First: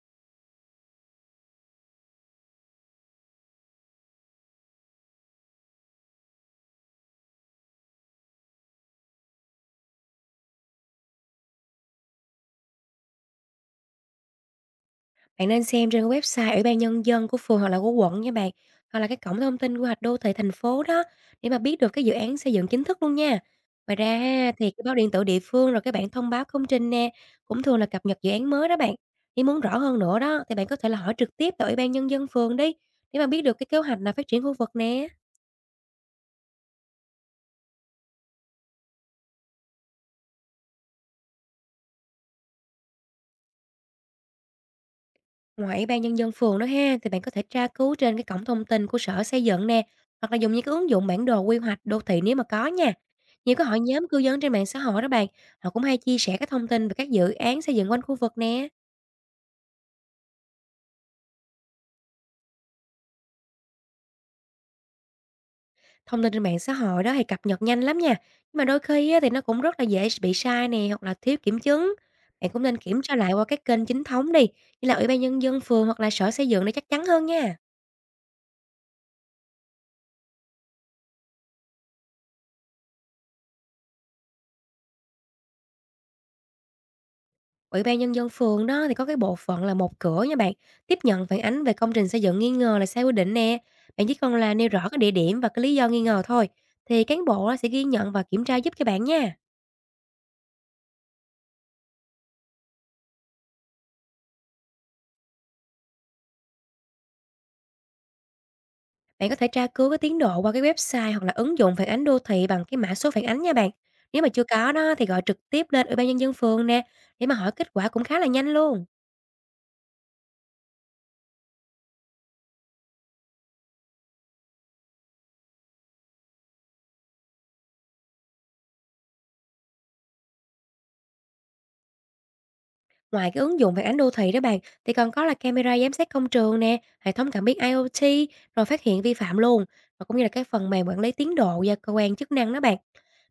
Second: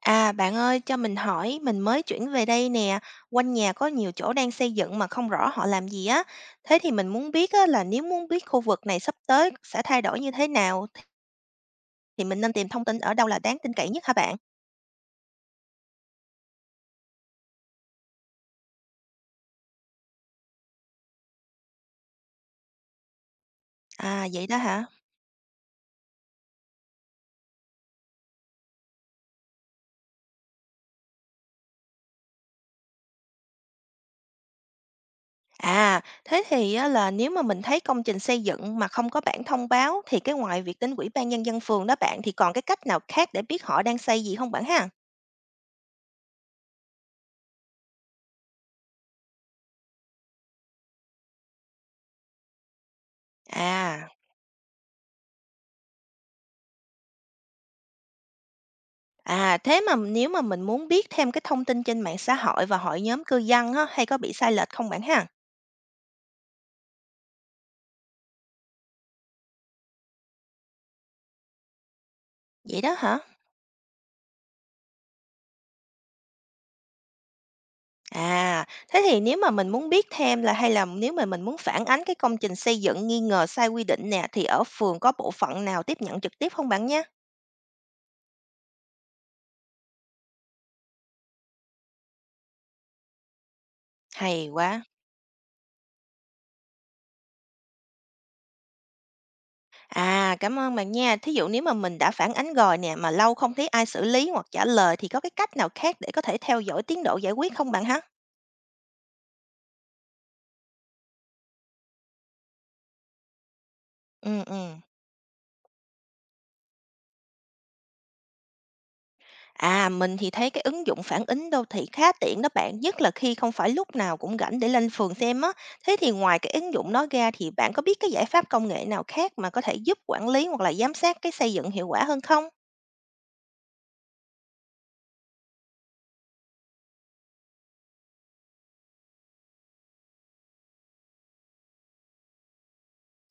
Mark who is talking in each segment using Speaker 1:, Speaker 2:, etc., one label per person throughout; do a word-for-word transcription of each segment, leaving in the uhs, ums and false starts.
Speaker 1: À, bạn ơi, cho mình hỏi, mình mới chuyển về đây nè, quanh nhà có nhiều chỗ đang xây dựng mà không rõ họ làm gì á. Thế thì mình muốn biết á, là nếu muốn biết khu vực này sắp tới sẽ thay đổi như thế nào thì mình nên tìm thông tin ở đâu là đáng tin cậy nhất hả bạn?
Speaker 2: Bạn nên xem trên cái website Ủy ban nhân dân của phường hoặc là của quận nha bạn, hoặc là cái cổng thông tin quy hoạch đô thị thành phố đó để mà biết được cái dự án xây dựng chính thức luôn nha. Ngoài ra
Speaker 1: À, vậy
Speaker 2: ha,
Speaker 1: đó
Speaker 2: thì cái
Speaker 1: hả?
Speaker 2: báo điện tử địa phương rồi các bạn thông báo công trình nè cũng thường là cập nhật dự án mới đó bạn. Nếu muốn rõ hơn nữa đó thì bạn có thể là hỏi trực tiếp tại Ủy ban nhân dân phường đi để mà biết được cái kế hoạch là phát triển khu vực nè.
Speaker 1: À, thế thì á, là nếu mà mình thấy công trình xây dựng mà không có bảng thông báo thì cái ngoài việc đến ủy ban nhân dân phường đó bạn thì còn cái cách nào khác để biết họ đang xây gì không bạn ha?
Speaker 2: Ngoài Ủy ban nhân dân phường đó ha, thì bạn có thể tra cứu trên cái cổng thông tin của sở xây dựng nè, hoặc là dùng những cái ứng dụng bản đồ quy hoạch đô thị nếu mà có nha. Nhiều cái hội
Speaker 1: À.
Speaker 2: nhóm cư dân trên mạng xã hội đó bạn, họ cũng hay chia sẻ cái thông tin về các dự án xây dựng quanh khu vực nè.
Speaker 1: À, thế mà nếu mà mình muốn biết thêm cái thông tin trên mạng xã hội và hội nhóm cư dân á, hay có bị sai lệch không bạn ha?
Speaker 2: Thông tin trên mạng xã hội đó thì cập nhật nhanh lắm nha. Nhưng mà đôi khi á, thì nó cũng rất là dễ bị sai nè, hoặc là thiếu kiểm chứng. Bạn cũng nên
Speaker 1: Vậy đó
Speaker 2: kiểm tra
Speaker 1: hả?
Speaker 2: lại qua các kênh chính thống đi, như là Ủy ban nhân dân phường hoặc là sở xây dựng để chắc chắn hơn nha.
Speaker 1: À, thế thì nếu mà mình muốn biết thêm là hay là nếu mà mình muốn phản ánh cái công trình xây dựng nghi ngờ sai quy định nè thì ở phường có bộ phận nào tiếp nhận trực tiếp không bạn nhé?
Speaker 2: Ủy ban nhân dân phường đó thì có cái bộ phận là một cửa nha bạn, tiếp nhận phản ánh về công trình xây dựng nghi ngờ là sai quy định nè. Bạn chỉ cần
Speaker 1: Hay
Speaker 2: là nêu
Speaker 1: quá.
Speaker 2: rõ cái địa điểm và cái lý do nghi ngờ thôi, thì cán bộ á, sẽ ghi nhận và kiểm tra giúp cho bạn nha.
Speaker 1: À, cảm ơn bạn nha. Thí dụ nếu mà mình đã phản ánh rồi nè mà lâu không thấy ai xử lý hoặc trả lời thì có cái cách nào khác để có thể theo dõi tiến độ giải quyết không bạn hả?
Speaker 2: Bạn có thể tra cứu cái tiến độ qua cái website hoặc là ứng dụng phản ánh đô thị bằng cái mã số phản ánh nha bạn. Nếu mà
Speaker 1: Ừ
Speaker 2: chưa có
Speaker 1: ừ.
Speaker 2: đó thì gọi trực tiếp lên Ủy ban nhân dân phường nè, để mà hỏi kết quả cũng khá là nhanh luôn.
Speaker 1: À, mình thì thấy cái ứng dụng phản ánh đô thị khá tiện đó bạn, nhất là khi không phải lúc nào cũng rảnh để lên phường xem á. Thế thì ngoài cái ứng dụng đó ra thì bạn có biết cái giải pháp công nghệ nào khác mà có thể giúp quản lý hoặc là giám sát cái xây dựng hiệu quả hơn không?
Speaker 2: Ngoài cái ứng dụng phản ánh đô thị đó bạn, thì còn có là camera giám sát công trường nè, hệ thống cảm biến ai ô ti, rồi phát hiện vi phạm luôn, và cũng như là cái phần mềm quản lý tiến độ do cơ quan chức năng đó bạn.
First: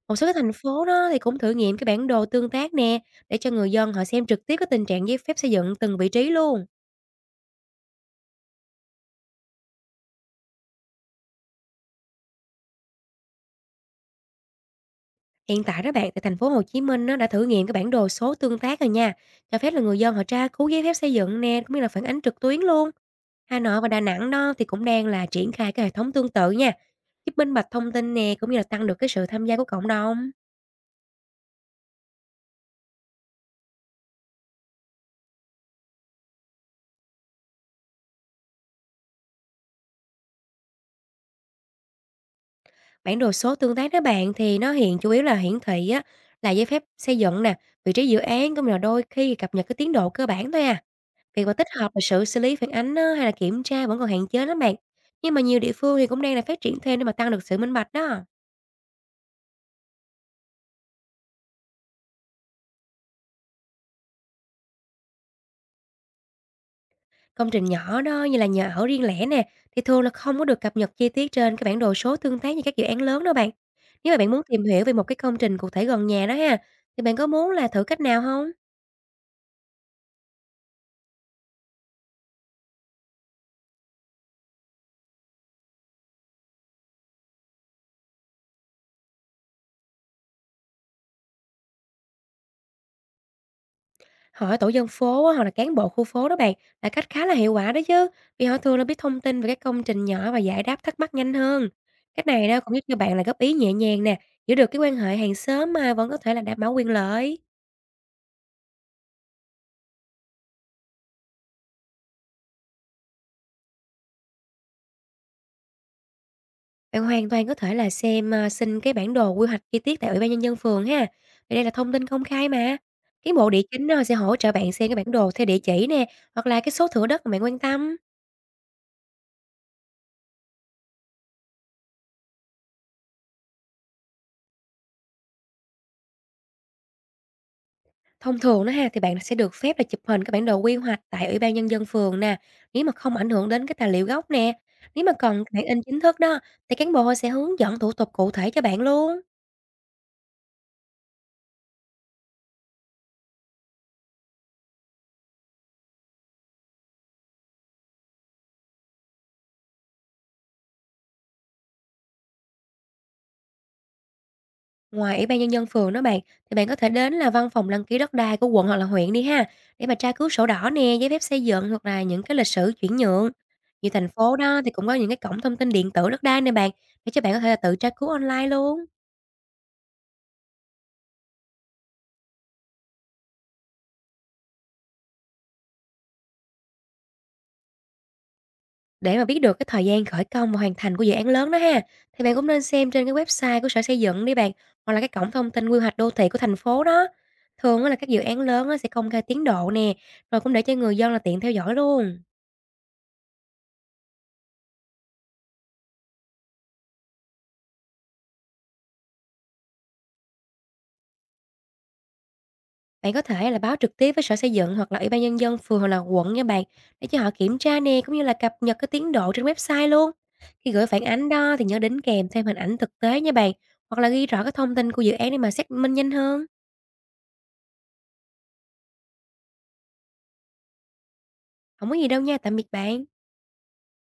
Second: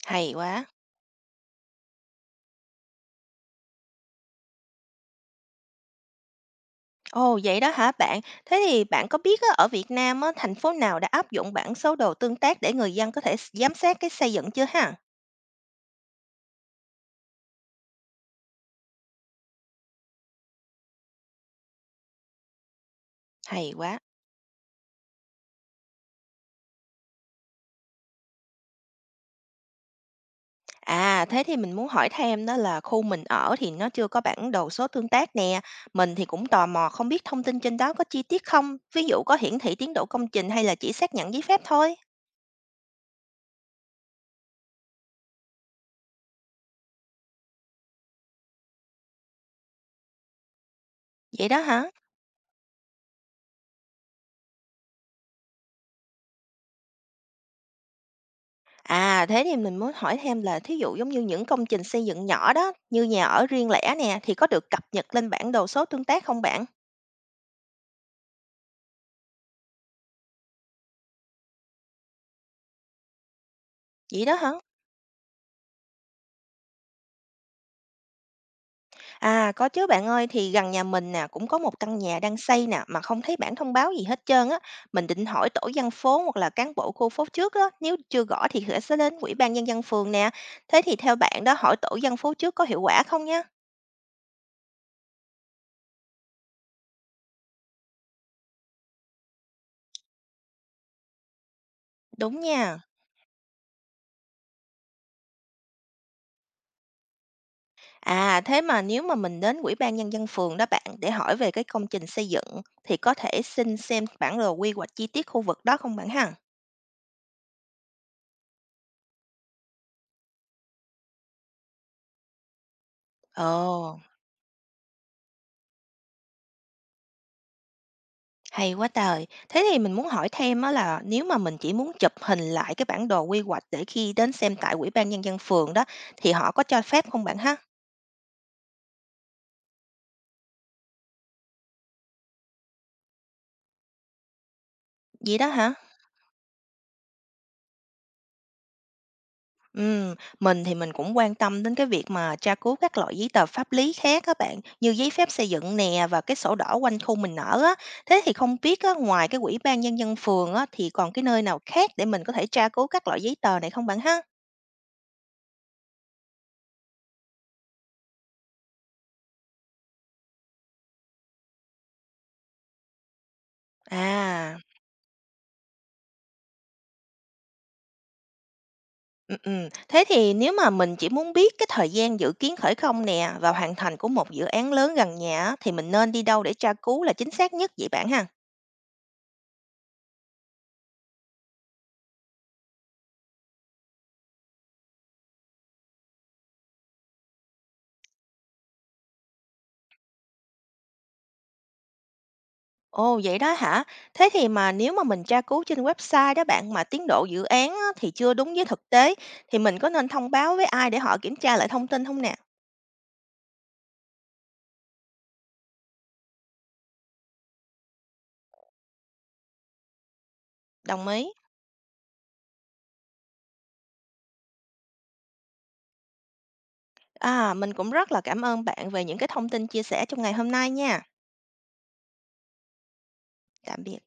Speaker 2: Một số
Speaker 1: Hay
Speaker 2: cái thành
Speaker 1: quá.
Speaker 2: phố đó thì cũng thử nghiệm cái bản đồ tương tác nè, để cho người dân họ xem trực tiếp cái tình trạng giấy phép xây dựng từng vị trí luôn.
Speaker 1: Ồ, vậy đó hả bạn? Thế thì bạn có biết á, ở Việt Nam á, thành phố nào đã áp dụng bảng số đồ tương tác để người dân có thể s- giám sát cái xây dựng chưa ha?
Speaker 2: Hiện tại đó bạn, tại thành phố Hồ Chí Minh nó đã thử nghiệm cái bản đồ số tương tác rồi nha, cho phép là người dân họ tra cứu giấy phép xây dựng nè, cũng như là phản ánh trực tuyến luôn. Hà
Speaker 1: Hay
Speaker 2: Nội và
Speaker 1: quá.
Speaker 2: Đà Nẵng đó thì cũng đang là triển khai cái hệ thống tương tự nha, giúp minh bạch thông tin nè, cũng như là tăng được cái sự tham gia của cộng đồng.
Speaker 1: À, thế thì mình muốn hỏi thêm đó là khu mình ở thì nó chưa có bản đồ số tương tác nè. Mình thì cũng tò mò không biết thông tin trên đó có chi tiết không? Ví dụ có hiển thị tiến độ công trình hay là chỉ xác nhận giấy phép thôi?
Speaker 2: Bản đồ số tương tác đó bạn thì nó hiện chủ yếu là hiển thị á, là giấy phép xây dựng nè, vị trí dự án cũng như là đôi khi cập nhật cái tiến độ cơ bản thôi à. Việc
Speaker 1: Vậy
Speaker 2: mà
Speaker 1: đó
Speaker 2: tích
Speaker 1: hả?
Speaker 2: hợp và sự xử lý phản ánh á, hay là kiểm tra vẫn còn hạn chế lắm bạn. Nhưng mà nhiều địa phương thì cũng đang là phát triển thêm để mà tăng được sự minh bạch đó.
Speaker 1: À, thế thì mình muốn hỏi thêm là thí dụ giống như những công trình xây dựng nhỏ đó, như nhà ở riêng lẻ nè, thì có được cập nhật lên bản đồ số tương tác không bạn?
Speaker 2: Công trình nhỏ đó như là nhà ở riêng lẻ nè thì thường là không có được cập nhật chi tiết trên cái bản đồ số tương tác như các dự án lớn đâu bạn. Nếu mà
Speaker 1: Vậy
Speaker 2: bạn
Speaker 1: đó
Speaker 2: muốn
Speaker 1: hả?
Speaker 2: tìm hiểu về một cái công trình cụ thể gần nhà đó ha thì bạn có muốn là thử cách nào không?
Speaker 1: À, có chứ bạn ơi, thì gần nhà mình nè cũng có một căn nhà đang xây nè mà không thấy bản thông báo gì hết trơn á. Mình định hỏi tổ dân phố hoặc là cán bộ khu phố trước á, nếu chưa gõ thì sẽ đến ủy ban nhân dân phường nè. Thế thì theo bạn đó, hỏi tổ dân phố trước có hiệu quả không nhá?
Speaker 2: Hỏi tổ dân phố á, hoặc là cán bộ khu phố đó bạn là cách khá là hiệu quả đó chứ, vì họ thường là biết thông tin về các công trình nhỏ và giải đáp thắc mắc nhanh hơn. Cách
Speaker 1: Đúng
Speaker 2: này đó cũng
Speaker 1: nha.
Speaker 2: giúp cho bạn là góp ý nhẹ nhàng nè, giữ được cái quan hệ hàng xóm mà vẫn có thể là đảm bảo quyền lợi.
Speaker 1: À, thế mà nếu mà mình đến ủy ban nhân dân phường đó bạn để hỏi về cái công trình xây dựng thì có thể xin xem bản đồ quy hoạch chi tiết khu vực đó không bạn ha?
Speaker 2: Bạn hoàn toàn có thể là xem à, xin cái bản đồ quy hoạch chi tiết tại Ủy ban nhân dân phường ha. Vì đây là thông tin công khai mà. Cán bộ địa chính
Speaker 1: Ồ.
Speaker 2: á, sẽ hỗ trợ bạn xem cái bản đồ theo địa chỉ nè hoặc là cái số thửa đất mà bạn quan tâm.
Speaker 1: Hay quá trời! Thế thì mình muốn hỏi thêm á, là nếu mà mình chỉ muốn chụp hình lại cái bản đồ quy hoạch để khi đến xem tại Ủy ban nhân dân phường đó, thì họ có cho phép không bạn ha?
Speaker 2: Thông thường đó ha, thì bạn sẽ được phép là chụp hình cái bản đồ quy hoạch tại Ủy ban nhân dân phường nè, nếu mà không ảnh hưởng đến cái tài liệu gốc nè. Nếu mà
Speaker 1: Vậy
Speaker 2: cần
Speaker 1: đó
Speaker 2: cái bản
Speaker 1: hả?
Speaker 2: in chính thức đó thì cán bộ sẽ hướng dẫn thủ tục cụ thể cho bạn luôn.
Speaker 1: Ừm, mình thì mình cũng quan tâm đến cái việc mà tra cứu các loại giấy tờ pháp lý khác các bạn, như giấy phép xây dựng nè và cái sổ đỏ quanh khu mình ở á. Thế thì không biết á, ngoài cái Ủy ban nhân dân phường á, thì còn cái nơi nào khác để mình có thể tra cứu các loại giấy tờ này không bạn ha?
Speaker 2: Ngoài Ủy ban nhân dân phường đó bạn thì bạn có thể đến là văn phòng đăng ký đất đai của quận hoặc là huyện đi ha để mà tra cứu sổ đỏ nè, giấy phép xây dựng hoặc là những cái lịch sử chuyển nhượng. Nhiều thành phố
Speaker 1: À.
Speaker 2: đó thì cũng có những cái cổng thông tin điện tử đất đai nè bạn để cho bạn có thể là tự tra cứu online luôn.
Speaker 1: Ừm, ừm. Thế thì nếu mà mình chỉ muốn biết cái thời gian dự kiến khởi công nè và hoàn thành của một dự án lớn gần nhà á, thì mình nên đi đâu để tra cứu là chính xác nhất vậy bạn ha?
Speaker 2: Để mà biết được cái thời gian khởi công và hoàn thành của dự án lớn đó ha, thì bạn cũng nên xem trên cái website của sở xây dựng đi bạn, hoặc là cái cổng thông tin quy hoạch đô thị của thành phố đó. Thường á là các dự án lớn á sẽ công khai tiến độ nè, rồi cũng để cho người dân là tiện theo dõi luôn.
Speaker 1: Ồ, vậy đó hả? Thế thì mà nếu mà mình tra cứu trên website đó bạn mà tiến độ dự án á, thì chưa đúng với thực tế thì mình có nên thông báo với ai để họ kiểm tra lại thông tin không nè?
Speaker 2: Bạn có thể là báo trực tiếp với sở xây dựng hoặc là ủy ban nhân dân phường hoặc là quận nha bạn, để cho họ kiểm tra nè, cũng như là cập nhật cái tiến độ trên website luôn. Khi gửi phản
Speaker 1: Đồng ý.
Speaker 2: ánh đó thì nhớ đính kèm thêm hình ảnh thực tế nha bạn, hoặc là ghi rõ cái thông tin của dự án để mà xác minh nhanh hơn.
Speaker 1: À, mình cũng rất là cảm ơn bạn về những cái thông tin chia sẻ trong ngày hôm nay nha.
Speaker 2: Không có gì đâu nha, tạm biệt bạn.
Speaker 1: Tạm biệt.